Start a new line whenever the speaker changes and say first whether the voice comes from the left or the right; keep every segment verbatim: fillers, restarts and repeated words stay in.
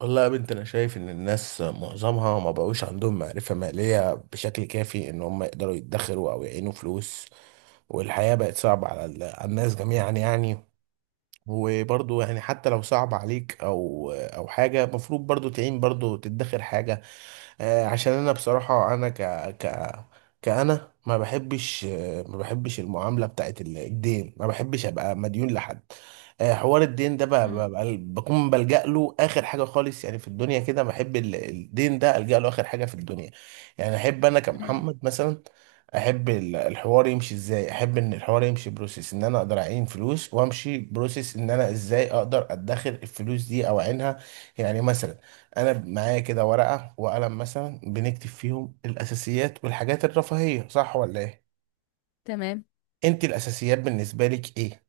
right: والله يا بنت، انا شايف ان الناس معظمها ما بقوش عندهم معرفة مالية بشكل كافي ان هم يقدروا يدخروا او يعينوا فلوس. والحياة بقت صعبة على ال- على الناس جميعا يعني. وبرضو يعني حتى لو صعب عليك او او حاجة، المفروض برضو تعين، برضو تدخر حاجة. آه، عشان انا بصراحة انا ك ك كأنا ما بحبش، آه، ما بحبش المعاملة بتاعت ال- الدين، ما بحبش ابقى مديون لحد. آه، حوار الدين ده ب-
left: مم.
right: ب- ب- بكون بلجأ له اخر حاجة خالص يعني في الدنيا كده. بحب ال- الدين ده، ألجأ له اخر حاجة في الدنيا. يعني احب انا
left: مم.
right: كمحمد مثلا، احب ال- الحوار يمشي ازاي. احب ان الحوار يمشي بروسيس ان انا اقدر اعين فلوس، وامشي بروسيس ان انا ازاي اقدر ادخر الفلوس دي او اعينها. يعني مثلا انا معايا كده ورقه وقلم، مثلا بنكتب فيهم الاساسيات والحاجات الرفاهيه، صح ولا ايه؟
left: تمام.
right: انت الاساسيات بالنسبه لك ايه؟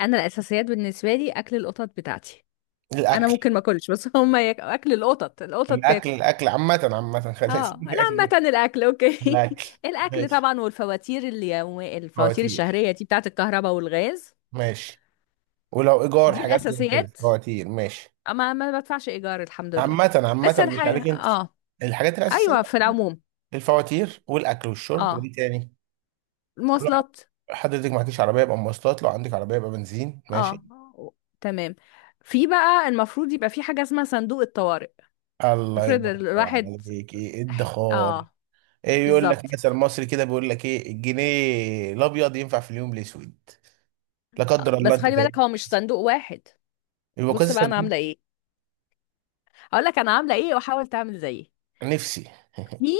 left: انا الاساسيات بالنسبه لي اكل القطط بتاعتي. انا
right: الاكل.
left: ممكن ما اكلش، بس هما ياك... اكل القطط القطط
right: الاكل
left: تاكل.
right: الاكل عامه عامه خلينا نسيب
left: اه لا،
right: الاكل.
left: عامه الاكل اوكي.
right: الاكل
left: الاكل
right: ماشي،
left: طبعا، والفواتير اليومية، الفواتير
right: فواتير
left: الشهريه دي بتاعه الكهرباء والغاز.
right: ماشي، ولو ايجار
left: دي
right: حاجات زي كده
left: الاساسيات.
right: فواتير ماشي.
left: اما ما بدفعش ايجار الحمد لله.
right: عامه
left: بس
right: عامه، مش
left: الحاجه
right: عليك انت.
left: اه
right: الحاجات الاساسيه،
left: ايوه في العموم.
right: الفواتير والاكل والشرب،
left: اه،
right: وايه تاني؟ ولو
left: المواصلات.
right: حضرتك معكيش عربيه يبقى مواصلات، لو عندك عربيه يبقى بنزين ماشي.
left: اه تمام. في بقى المفروض يبقى في حاجه اسمها صندوق الطوارئ.
right: الله
left: افرض
right: ينور
left: الواحد.
right: عليك، ايه الدخار؟
left: اه،
right: ايه، يقول لك
left: بالظبط.
right: مثل مصري كده بيقول لك ايه: الجنيه الابيض ينفع في اليوم الاسود. لا قدر الله،
left: بس
right: انت
left: خلي بالك
right: فاهم.
left: هو مش صندوق واحد.
right: يبقى كذا
left: بص بقى انا
right: صندوق.
left: عامله ايه، هقول لك انا عامله ايه وحاول تعمل زيي.
right: نفسي.
left: في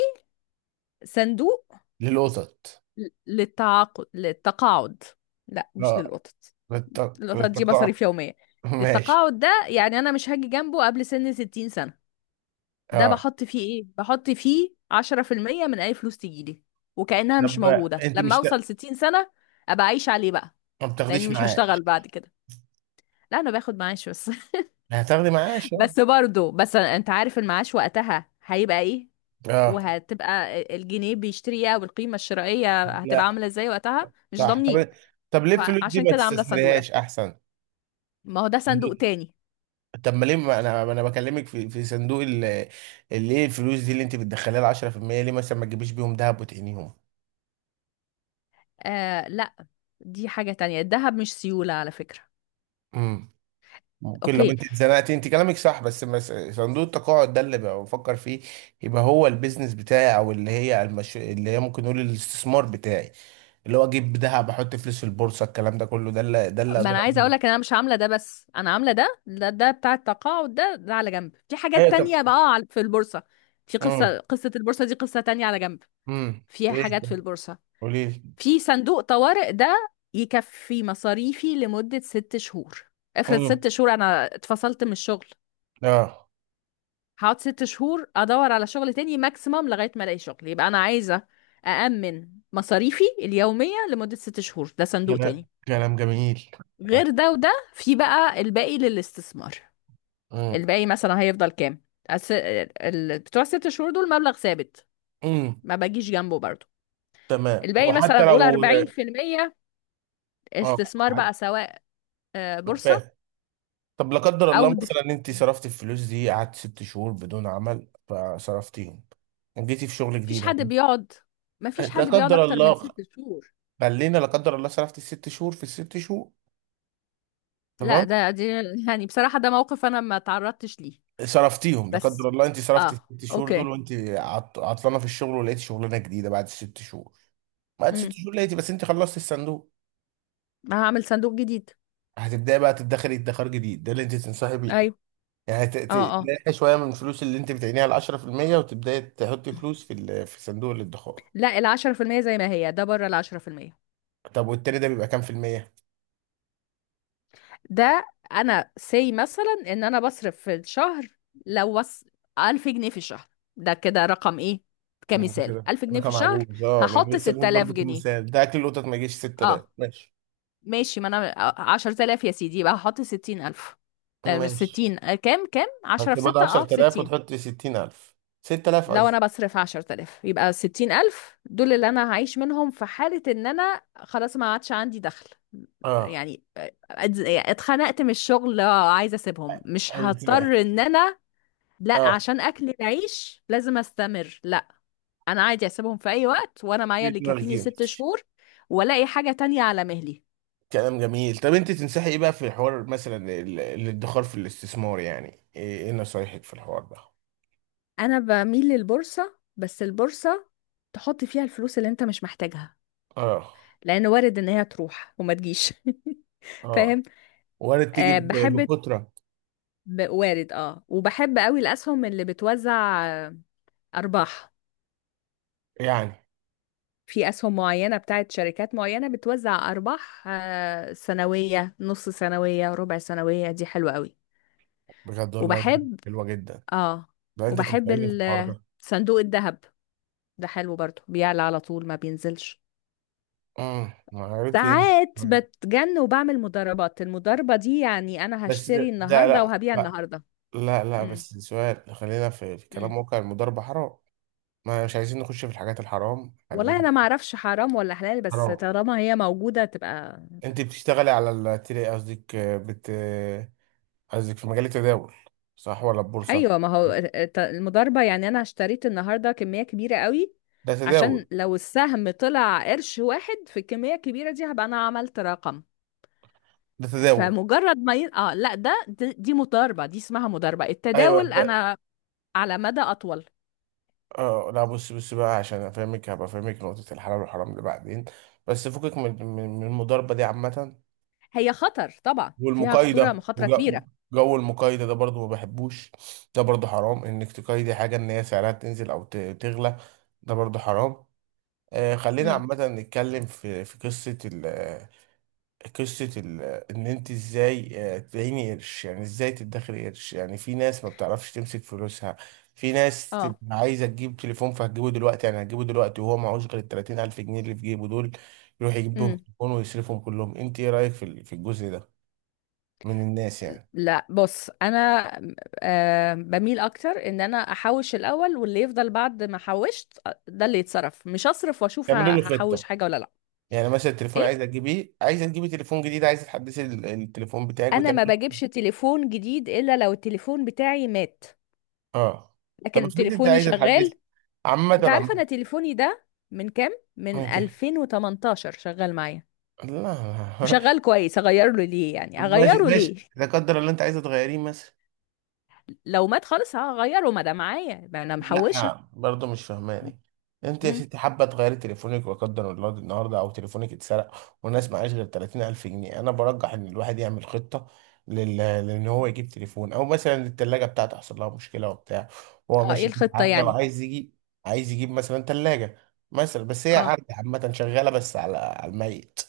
left: صندوق
right: للقطط.
left: ل- للتعاقد للتقاعد. لا مش
right: اه،
left: للقطط،
right: للت-
left: القطط دي
right: للتقاع.
left: مصاريف يوميه.
right: ماشي.
left: للتقاعد ده، يعني انا مش هاجي جنبه قبل سن ستين سنه. ده
right: اه
left: بحط فيه ايه؟ بحط فيه عشرة في المئة من اي فلوس تجيلي، وكانها مش
right: طب
left: موجوده
right: انت
left: لما
right: مش ت-
left: اوصل ستين سنه ابقى اعيش عليه بقى،
right: ما
left: لاني
right: بتاخديش
left: مش هشتغل
right: معاش؟
left: بعد كده. لا انا باخد معاش بس.
right: هتاخدي معاش، اه.
left: بس برضو، بس انت عارف المعاش وقتها هيبقى ايه،
right: اه
left: وهتبقى الجنيه بيشتري ايه، والقيمة الشرائية هتبقى
right: لا،
left: عاملة ازاي وقتها مش
right: صح.
left: ضامنين.
right: طب طب ليه الفلوس دي
left: فعشان
right: ما
left: كده عاملة الصندوق ده.
right: تستثمريهاش احسن؟
left: ما هو ده صندوق تاني.
right: طب ما ليه، ما انا ما انا بكلمك في في صندوق ال- اللي ايه الفلوس دي اللي انت بتدخليها ال عشرة في المية، ليه مثلا ما تجيبيش بيهم دهب وتقنيهم؟
left: آه لا، دي حاجة تانية، الذهب مش سيولة على فكرة.
right: امم ممكن لو
left: اوكي.
right: انت اتزنقتي، انت كلامك صح، بس مس- صندوق التقاعد ده اللي بقى بفكر فيه. يبقى هو البيزنس بتاعي، او اللي هي المش... اللي هي ممكن نقول الاستثمار بتاعي، اللي هو اجيب ذهب، احط فلوس في البورصه، الكلام ده كله، ده اللي ده اللي
left: ما
right: اقدر
left: انا عايزة
right: اقوله.
left: اقولك ان انا مش عاملة ده، بس انا عاملة ده، ده, ده بتاع التقاعد ده ده على جنب. في
right: ايوه
left: حاجات
right: طب.
left: تانية بقى على- في البورصة. في
right: امم
left: قصة قصة البورصة دي، قصة تانية على جنب.
right: امم
left: فيها
right: ايه
left: حاجات
right: طب؟
left: في البورصة.
right: قولي لي.
left: في صندوق طوارئ ده يكفي مصاريفي لمدة ست شهور. افرض
right: امم،
left: ست شهور انا اتفصلت من الشغل،
right: اه.
left: هقعد ست شهور ادور على شغل تاني ماكسيمم، لغاية ما الاقي شغل. يبقى انا عايزة أأمن مصاريفي اليومية لمدة ست شهور، ده صندوق
right: كلام
left: تاني.
right: كلام جميل.
left: غير ده وده، في بقى الباقي للاستثمار.
right: امم.
left: الباقي مثلا هيفضل كام؟ أس... ال... بتوع ست شهور دول مبلغ ثابت،
right: امم.
left: ما بجيش جنبه برضه.
right: تمام،
left: الباقي مثلا
right: وحتى
left: قول
right: لو.
left: اربعين في المية
right: اه.
left: استثمار بقى،
right: حت-
left: سواء آه، بورصة
right: فاهم. طب لا قدر
left: او
right: الله
left: د...
right: مثلا انت صرفتي الفلوس دي، قعدت ست شهور بدون عمل فصرفتيهم، جيتي في شغل
left: مفيش
right: جديد
left: حد
right: يعني.
left: بيقعد مفيش
right: لا
left: حد بيقعد
right: قدر
left: اكتر من
right: الله،
left: ست شهور.
right: خلينا لا قدر الله، صرفتي الست شهور في الست شهور.
left: لا
right: تمام.
left: ده دي يعني بصراحة ده موقف انا ما تعرضتش ليه.
right: صرفتيهم لا قدر
left: بس
right: الله، انت صرفتي
left: اه،
right: الست شهور دول
left: اوكي.
right: وانت عط- عطلانه في الشغل، ولقيتي شغلانه جديده بعد الست شهور، بعد ست
left: امم
right: شهور لقيتي، بس انت خلصتي الصندوق.
left: هعمل صندوق جديد.
right: هتبداي بقى تدخري ادخار جديد، ده اللي انت تنصحي بيه؟
left: ايوه.
right: يعني ت-
left: اه
right: ت-
left: اه،
right: تلاقي شويه من الفلوس اللي انت بتعينيها ال عشرة في المية، وتبداي تحطي فلوس في ال- في صندوق الادخار.
left: لا العشرة في المية زي ما هي، ده بره العشرة في المية.
right: طب والتاني ده بيبقى كام في المية؟
left: ده انا سي مثلا ان انا بصرف في الشهر، لو وص ألف جنيه في الشهر. ده كده رقم ايه،
right: مم،
left: كمثال
right: كده
left: ألف جنيه في
right: رقم
left: الشهر.
right: عجوز. اه، ما انا
left: هحط
right: لسه بقول
left: ستة آلاف
right: برضه
left: جنيه
right: كمثال. ده اكل القطط ما يجيش ستة آلاف،
left: اه
right: ماشي.
left: ماشي، ما انا عشرة آلاف يا سيدي، يبقى هحط ستين ألف. لا مش
right: ماشي،
left: ستين، آه، كام، كام عشرة
right: هتبقى
left: في
right: برضه
left: ستة، اه
right: عشر آلاف
left: بستين.
right: وتحط ستين ألف. ست آلاف
left: لو
right: قصدي.
left: انا بصرف عشرة آلاف، يبقى ستين ألف دول اللي انا هعيش منهم في حالة ان انا خلاص ما عادش عندي دخل.
right: اه
left: يعني اتز- اتخنقت من الشغل، آه، عايزة اسيبهم، مش
right: حلو كده.
left: هضطر ان انا لا
right: اه
left: عشان اكل العيش لازم استمر لا. انا عادي اسيبهم في اي وقت وانا معايا
right: دي
left: اللي
right: دماغ
left: يكفيني ست
right: جيمتش.
left: شهور والاقي حاجة تانية على مهلي.
right: كلام جميل. طب انت تنصحي ايه بقى في حوار مثلا ال- الادخار، في الاستثمار يعني؟ ايه إيه نصايحك في الحوار ده؟
left: انا بميل للبورصة، بس البورصة تحط فيها الفلوس اللي انت مش محتاجها،
right: اه.
left: لان وارد ان هي تروح وما تجيش.
right: اه
left: فاهم.
right: وارد تيجي
left: أه
right: ب-
left: بحب،
right: بكترة
left: ب- وارد، اه وبحب قوي الاسهم اللي بتوزع آه، ارباح.
right: يعني.
left: في اسهم معينة بتاعت شركات معينة بتوزع ارباح آه، سنوية، نص سنوية، ربع سنوية، دي حلوة قوي.
right: بجد والله.
left: وبحب
right: حلوة جدا.
left: اه
right: ده انت
left: وبحب
right: تنفعيني في الحوار
left: ال-
right: ده.
left: صندوق الذهب. ده حلو برضه، بيعلى على طول ما بينزلش.
right: امم، عرفته ينزل.
left: ساعات
right: طيب.
left: بتجن وبعمل مضاربات. المضاربة دي يعني انا
right: بس
left: هشتري
right: ده ده
left: النهاردة
right: لا
left: وهبيع
right: لا.
left: النهاردة.
right: لا لا،
left: امم.
right: بس سؤال. خلينا في في
left: امم.
right: كلام واقع، المضاربة حرام. ما مش عايزين نخش في الحاجات الحرام،
left: والله
right: خلينا.
left: انا ما اعرفش حرام ولا حلال، بس
right: حرام.
left: طالما هي موجودة تبقى.
right: انت بتشتغلي على التري، قصدك بت قصدك في مجال التداول، صح ولا البورصة؟
left: ايوه، ما هو الت- المضاربة يعني انا اشتريت النهاردة كمية كبيرة قوي،
right: ده
left: عشان
right: تداول.
left: لو السهم طلع قرش واحد في الكمية الكبيرة دي هبقى انا عملت رقم.
right: ده تداول.
left: فمجرد ما ي... اه لا ده، دي دي مضاربة، دي اسمها مضاربة.
right: ايوه
left: التداول
right: ده.
left: انا على مدى اطول.
right: اه لا، بص بص بقى، عشان افهمك هبقى افهمك نقطة الحلال والحرام دي بعدين، بس فكك من من من المضاربة دي عامة.
left: هي خطر طبعا، فيها خطورة،
right: والمقايضة،
left: مخاطرة كبيرة.
right: وجو المقايضة ده برضو ما بحبوش. ده برضو حرام انك تقايضي حاجة ان هي سعرها تنزل او ت- تغلى. ده برضو حرام. آه خلينا
left: امم.
right: عامة نتكلم في في قصة ال قصة ال ان انت ازاي آه، تعيني قرش، يعني ازاي تدخري قرش. يعني في ناس ما بتعرفش تمسك فلوسها. في ناس
left: اه.
right: تبقى عايزة تجيب تليفون، فهتجيبه دلوقتي، يعني هتجيبه دلوقتي وهو معهوش غير ال 30000 ألف جنيه اللي في جيبه دول، يروح يجيب بهم
left: امم.
right: تليفون ويصرفهم كلهم. انت ايه رأيك في ال- في الجزء ده من الناس يعني؟
left: لا بص انا آه بميل اكتر ان انا احوش الاول، واللي يفضل بعد ما حوشت آه، ده اللي يتصرف. مش اصرف واشوف ه-
right: يعملوا له
left: هحوش
right: خطه.
left: حاجه ولا لا.
right: يعني مثلا التليفون،
left: ايه.
right: عايز اجيبيه، عايز تجيبي تليفون جديد، عايز تحدثي ال- التليفون بتاعك
left: انا
right: بتاع.
left: ما بجيبش تليفون جديد الا لو التليفون بتاعي مات.
right: اه طب
left: لكن
right: افرضي انت
left: تليفوني
right: عايز تحدثي،
left: شغال.
right: عامه
left: انت عارف
right: عامه
left: انا تليفوني ده من كام، من
right: ماشي.
left: ألفين وتمنتاشر شغال معايا،
right: لا
left: وشغال كويس، اغيره ليه
right: طب
left: يعني،
right: ماشي
left: اغيره
right: ماشي،
left: ليه.
right: لا قدر الله انت عايزه تغيريه مثلا.
left: لو مات خالص هغيره، ما ده معايا، ما انا محوشه.
right: لا برضه مش فهماني. انت يا
left: امم.
right: ستي حابه تغيري تليفونك، وقدر الله النهارده او تليفونك اتسرق، والناس معاش غير ثلاثين ألف جنيه. انا برجح ان الواحد يعمل خطه لل... لان هو يجيب تليفون، او مثلا الثلاجه بتاعته حصل لها مشكله وبتاع، هو
left: اه، ايه
right: ماشي بيها
left: الخطه
right: عرجه
left: يعني.
right: وعايز يجيب. عايز يجيب مثلا ثلاجه مثلا، بس هي
left: اه
right: عرجه عامه شغاله بس على على الميت.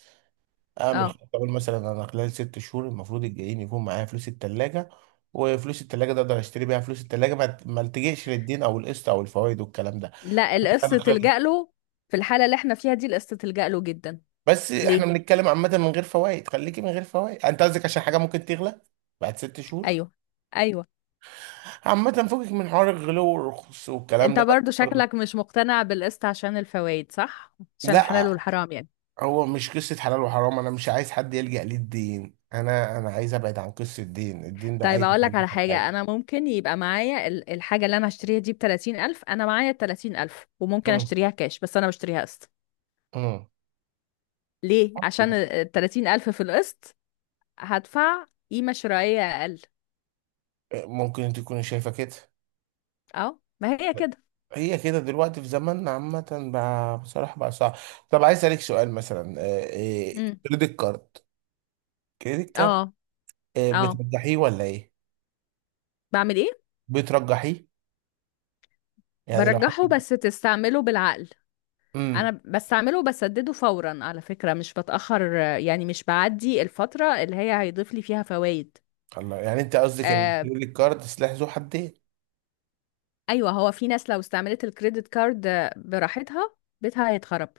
right: اعمل
left: اه،
right: خطه، اقول مثلا انا خلال ست شهور المفروض الجايين يكون معايا فلوس التلاجة، وفلوس التلاجة ده اقدر اشتري بيها فلوس التلاجة، ما ما التجئش للدين او القسط او الفوائد والكلام ده.
left: لا
right: انا
left: القصة
right: خلال،
left: تلجأ له. في الحالة اللي احنا فيها دي القصة تلجأ له جدا.
right: بس احنا
left: ليه؟
right: بنتكلم عامة من غير فوائد. خليكي من غير فوائد، انت قصدك عشان حاجة ممكن تغلى بعد ست شهور.
left: ايوه ايوه.
right: عامة فوقك من حوار الغلو والرخص والكلام
left: انت
right: ده بس
left: برضو
right: برضه.
left: شكلك مش مقتنع بالقسط عشان الفوائد، صح؟ عشان الحلال
right: لا،
left: والحرام يعني.
right: هو مش قصة حلال وحرام، انا مش عايز حد يلجأ للدين، انا انا عايز ابعد عن قصة الدين. الدين ده
left: طيب
right: عايز
left: اقول لك
right: يخليني
left: على
right: في
left: حاجة.
right: حاجة.
left: انا ممكن يبقى معايا ال- الحاجة اللي انا هشتريها دي بتلاتين الف، انا معايا التلاتين الف وممكن
right: امم.
left: اشتريها كاش، بس انا بشتريها قسط.
right: امم.
left: ليه؟ عشان التلاتين الف في القسط هدفع قيمة شرائية اقل.
right: ممكن تكون شايفة كده.
left: اه ما هي كده.
right: هي كده دلوقتي في زماننا عامة بقى، بصراحة بقى صعب. طب عايز أسألك سؤال مثلا. آه، آه،
left: امم.
right: كريدت كارد، كريدت
left: اه.
right: كارد آه،
left: اه،
right: بترجحيه ولا إيه؟
left: بعمل ايه؟
right: بترجحيه. يعني لو حط.
left: برجحه، بس تستعمله بالعقل. انا
right: امم.
left: بستعمله وبسدده فورا على فكرة، مش بتأخر، آه، يعني مش بعدي الفترة اللي هي هيضيف لي فيها فوائد.
right: الله، يعني أنت قصدك إن
left: آه
right: الكريدت كارد سلاح ذو حدين.
left: ايوه، هو في ناس لو استعملت الكريدت كارد آه، براحتها بيتها هيتخرب.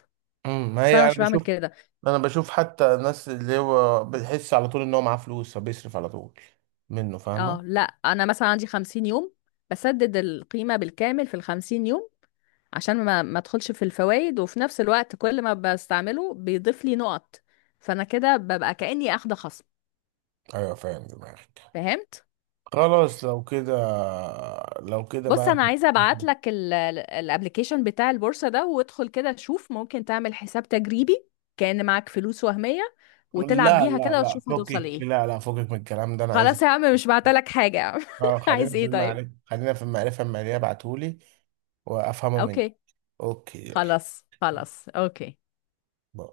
right: امم. ما
left: بس انا
right: هي
left: مش
right: أنا
left: بعمل
right: بشوف.
left: كده.
right: أنا بشوف حتى الناس اللي هو بتحس على طول إن هو معاه فلوس فبيصرف على طول منه، فاهمة؟
left: اه لا، انا مثلا عندي خمسين يوم، بسدد القيمة بالكامل في الخمسين يوم، عشان ما ما ادخلش في الفوائد، وفي نفس الوقت كل ما بستعمله بيضيف لي نقط، فانا كده ببقى كأني اخده خصم.
right: أيوه فاهم دماغك.
left: فهمت.
right: خلاص لو كده لو كده
left: بص
right: بقى.
left: انا عايزه ابعت لك الابلكيشن بتاع البورصه ده، وادخل كده شوف ممكن تعمل حساب تجريبي كأن معاك فلوس وهميه، وتلعب
right: لا
left: بيها
right: لا
left: كده،
right: لا،
left: وتشوف هتوصل
right: فكك
left: ايه.
right: لا لا فكك من الكلام ده انا عايز.
left: خلاص يا عم مش بعتلك حاجه يا عم.
right: اه خلينا
left: عايز
right: في
left: ايه طيب.
right: المعرفة، خلينا في المعرفة المالية. ابعتهولي وافهمه مني.
left: اوكي.
right: اوكي يلا.
left: خلاص خلاص اوكي.
right: باي.